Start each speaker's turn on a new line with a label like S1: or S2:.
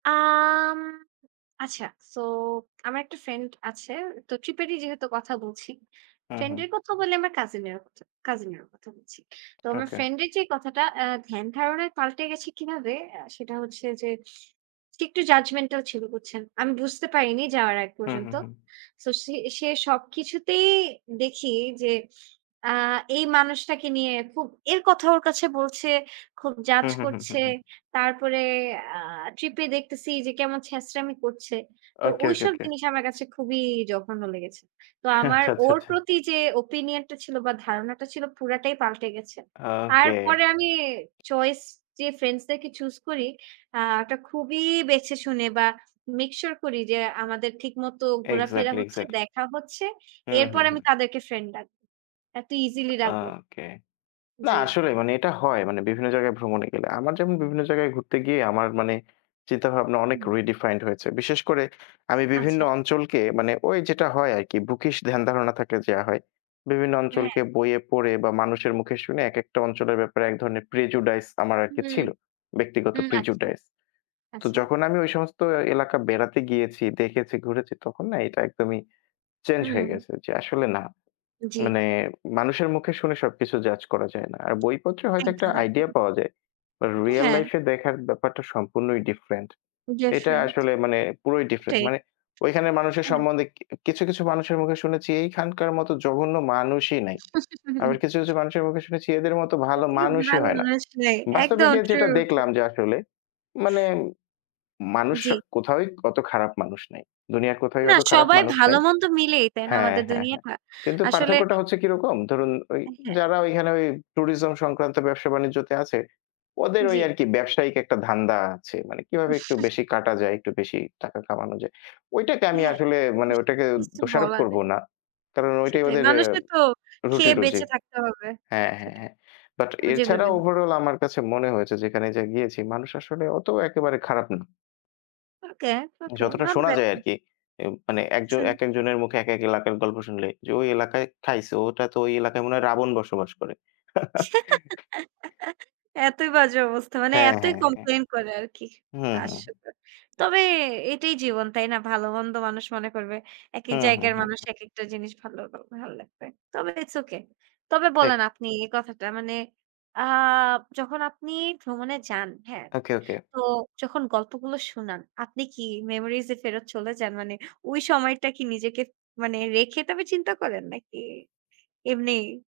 S1: আম আচ্ছা। সো, আমার একটা ফ্রেন্ড আছে। তো, ট্রিপেরই যেহেতু কথা বলছি।
S2: হুম,
S1: ফ্রেন্ড
S2: হুম।
S1: এর কথা বলে, আমার কাজিনেরও, কাজিন এর কথা বলছি। তো আমার
S2: ওকে।
S1: ফ্রেন্ড এর যে কথাটা এ্যা ধ্যান ধারণায় পাল্টে গেছে কিভাবে, সেটা হচ্ছে যে, একটু জাজমেন্টাল ছিল বুঝছেন। আমি বুঝতে পারিনি, যাওয়ার আগ
S2: হ, হ,
S1: পর্যন্ত।
S2: হুম।
S1: সো, সে সে সবকিছুতেই দেখি যে, আ এই মানুষটাকে নিয়ে খুব, এর কথা ওর কাছে বলছে, খুব জাজ
S2: হুম, হুম, হুম, হুম,
S1: করছে।
S2: হুম।
S1: তারপরে আ ট্রিপ এ দেখতেছি যে, কেমন ছেচরামি করছে। তো
S2: ওকে, ওকে,
S1: ঐসব
S2: ওকে।
S1: জিনিস, আমার কাছে খুবই জঘন্য লেগেছে। তো, আমার
S2: আচ্ছা, আচ্ছা,
S1: ওর
S2: আচ্ছা।
S1: প্রতি যে ওপিনিয়ন টা ছিল, বা ধারণাটা ছিল, পুরাটাই পাল্টে গেছে।
S2: ওকে।
S1: তারপরে আমি চয়েস, যে ফ্রেন্ডস দেরকে চুজ করি, আ এটা খুবই বেছে শুনে বা মেক সিওর করি যে, আমাদের ঠিক মতো ঘোরাফেরা
S2: এক্সাক্টলি,
S1: হচ্ছে,
S2: এক্সাক্টলি।
S1: দেখা হচ্ছে।
S2: হুম,
S1: এরপর
S2: হুম,
S1: আমি
S2: হুম।
S1: তাদেরকে ফ্রেন্ড ডাকবো। এতো ইজিলি রাখবো না।
S2: ওকে। না
S1: জি।
S2: আসলে, মানে এটা হয়। মানে বিভিন্ন জায়গায় ভ্রমণে গেলে। আমার যেমন বিভিন্ন জায়গায় ঘুরতে গিয়ে আমার মানে, চিন্তাভাবনা
S1: উ
S2: অনেক
S1: হুম।
S2: রিডিফাইন্ড হয়েছে। বিশেষ করে, আমি বিভিন্ন
S1: আচ্ছা।
S2: অঞ্চলকে মানে, ঐ যেটা হয় আরকি, বুকিস ধ্যান ধারণা থাকলে যা হয়। বিভিন্ন
S1: হ্যাঁ।
S2: অঞ্চলকে বইয়ে পড়ে বা মানুষের মুখে শুনে একেকটা অঞ্চলের ব্যাপারে এক ধরনের প্রেজুডাইস আমার আরকি
S1: হুম,
S2: ছিল। ব্যক্তিগত
S1: হুম। আচ্ছা,
S2: প্রেজুডাইস। তো,
S1: আচ্ছা।
S2: যখন আমি ঐ সমস্ত এলাকা বেড়াতে গিয়েছি, দেখেছি, ঘুরেছি, তখন না এটা একদমই চেঞ্জ হয়ে
S1: হুম।
S2: গেছে যে, আসলে না।
S1: জি।
S2: মানে, মানুষের মুখে শুনে, সবকিছু জাজ করা যায় না। আর বইপত্রে হয়তো একটা
S1: একদম,
S2: আইডিয়া
S1: একদম।
S2: পাওয়া যায়। রিয়াল
S1: হ্যাঁ।
S2: লাইফে দেখার ব্যাপারটা সম্পূর্ণই ডিফারেন্ট।
S1: জাস্ট
S2: এটা
S1: ফ্রেন্ড,
S2: আসলে মানে পুরোই ডিফারেন্ট
S1: এটাই।
S2: মানে ঐখানের মানুষের
S1: হ্যাঁ।
S2: সম্বন্ধে কিছু, কিছু মানুষের মুখে শুনেছি এইখানকার মত জঘন্য মানুষই নাই। আবার কিছু, কিছু মানুষের মুখে শুনেছি, এদের মতো ভালো
S1: এর থেকে
S2: মানুষই
S1: ভালো
S2: হয় না।
S1: মানুষ নাই। একদম
S2: বাস্তবিকে
S1: ট্রু
S2: যেটা
S1: ট্রু।
S2: দেখলাম যে, আসলে মানে, মানুষ
S1: জি।
S2: কোথাওই অত খারাপ মানুষ নাই। দুনিয়ার কোথাওই
S1: না,
S2: অত খারাপ
S1: সবাই
S2: মানুষ
S1: ভালো
S2: নাই।
S1: মন্দ মিলেই। তাই না?
S2: হ্যাঁ,
S1: আমাদের
S2: হ্যাঁ, হ্যাঁ।
S1: দুনিয়াটা,
S2: কিন্তু
S1: আসলে
S2: পার্থক্যটা হচ্ছে কিরকম, ধরুন
S1: হ্যাঁ।
S2: যারা ওইখানে ওই ট্যুরিজম সংক্রান্ত ব্যবসা বাণিজ্যতে আছে, ওদের ওই
S1: জি।
S2: আরকি ব্যবসায়িক একটা ধান্দা আছে। মানে কিভাবে একটু বেশি কাটা যায়, একটু বেশি টাকা কামানো যায়। ঐটাকে আমি
S1: হ্যাঁ,
S2: আসলে
S1: তা তো
S2: মানে, ওটাকে
S1: কিছু
S2: দোষারোপ
S1: বলার
S2: করব
S1: নেই।
S2: না। কারণ, ঐটাই
S1: সেটাই,
S2: ওদের
S1: মানুষের তো খেয়ে
S2: রুটিরুজি।
S1: বেঁচে থাকতে হবে।
S2: হ্যাঁ, হ্যাঁ,
S1: সেটা
S2: হ্যাঁ। বাট,
S1: এবার
S2: এছাড়া
S1: যেভাবেই হোক
S2: ওভারঅল আমার কাছে মনে হয়েছে, যেখানে গিয়েছি, মানুষ আসলে অত একেবারে খারাপ না।
S1: ওকে, ওকে,
S2: যতটা
S1: নট
S2: শোনা যায়
S1: ব্যাড।
S2: আরকি। মানে একজন
S1: হুম।
S2: একেকজনের মুখে একেক এলাকার গল্প শুনলে যে ঐ এলাকায় খাইছে। ওটা তো, ওই এলাকায় মনে হয়, রাবণ বসবাস করে।
S1: এতই বাজে অবস্থা। মানে,
S2: হ্যাঁ,
S1: এতই
S2: হ্যাঁ, হ্যাঁ।
S1: কমপ্লেইন করে আরকি।
S2: হ্যাঁ, হ্যাঁ।
S1: আসলেও, তবে এটাই জীবন, তাই না? ভাল, মন্দ, মানুষ মনে করবে। একেক
S2: হ্যাঁ, হ্যাঁ,
S1: জায়গার
S2: হ্যাঁ।
S1: মানুষ একেকটা জিনিস ভালো, ভালো লাগবে। তবে ইটস ওকে। তবে
S2: ঠিক।
S1: বলেন আপনি এই কথাটা মানে, আ যখন আপনি ভ্রমণে যান, হ্যাঁ।
S2: ওকে, ওকে।
S1: তো যখন গল্পগুলো শুনান, আপনি কি মেমোরিজ এ ফেরত চলে যান? মানে, ওই সময়টা কি নিজেকে মানে রেখে, তবে চিন্তা করেন? নাকি, এমনি?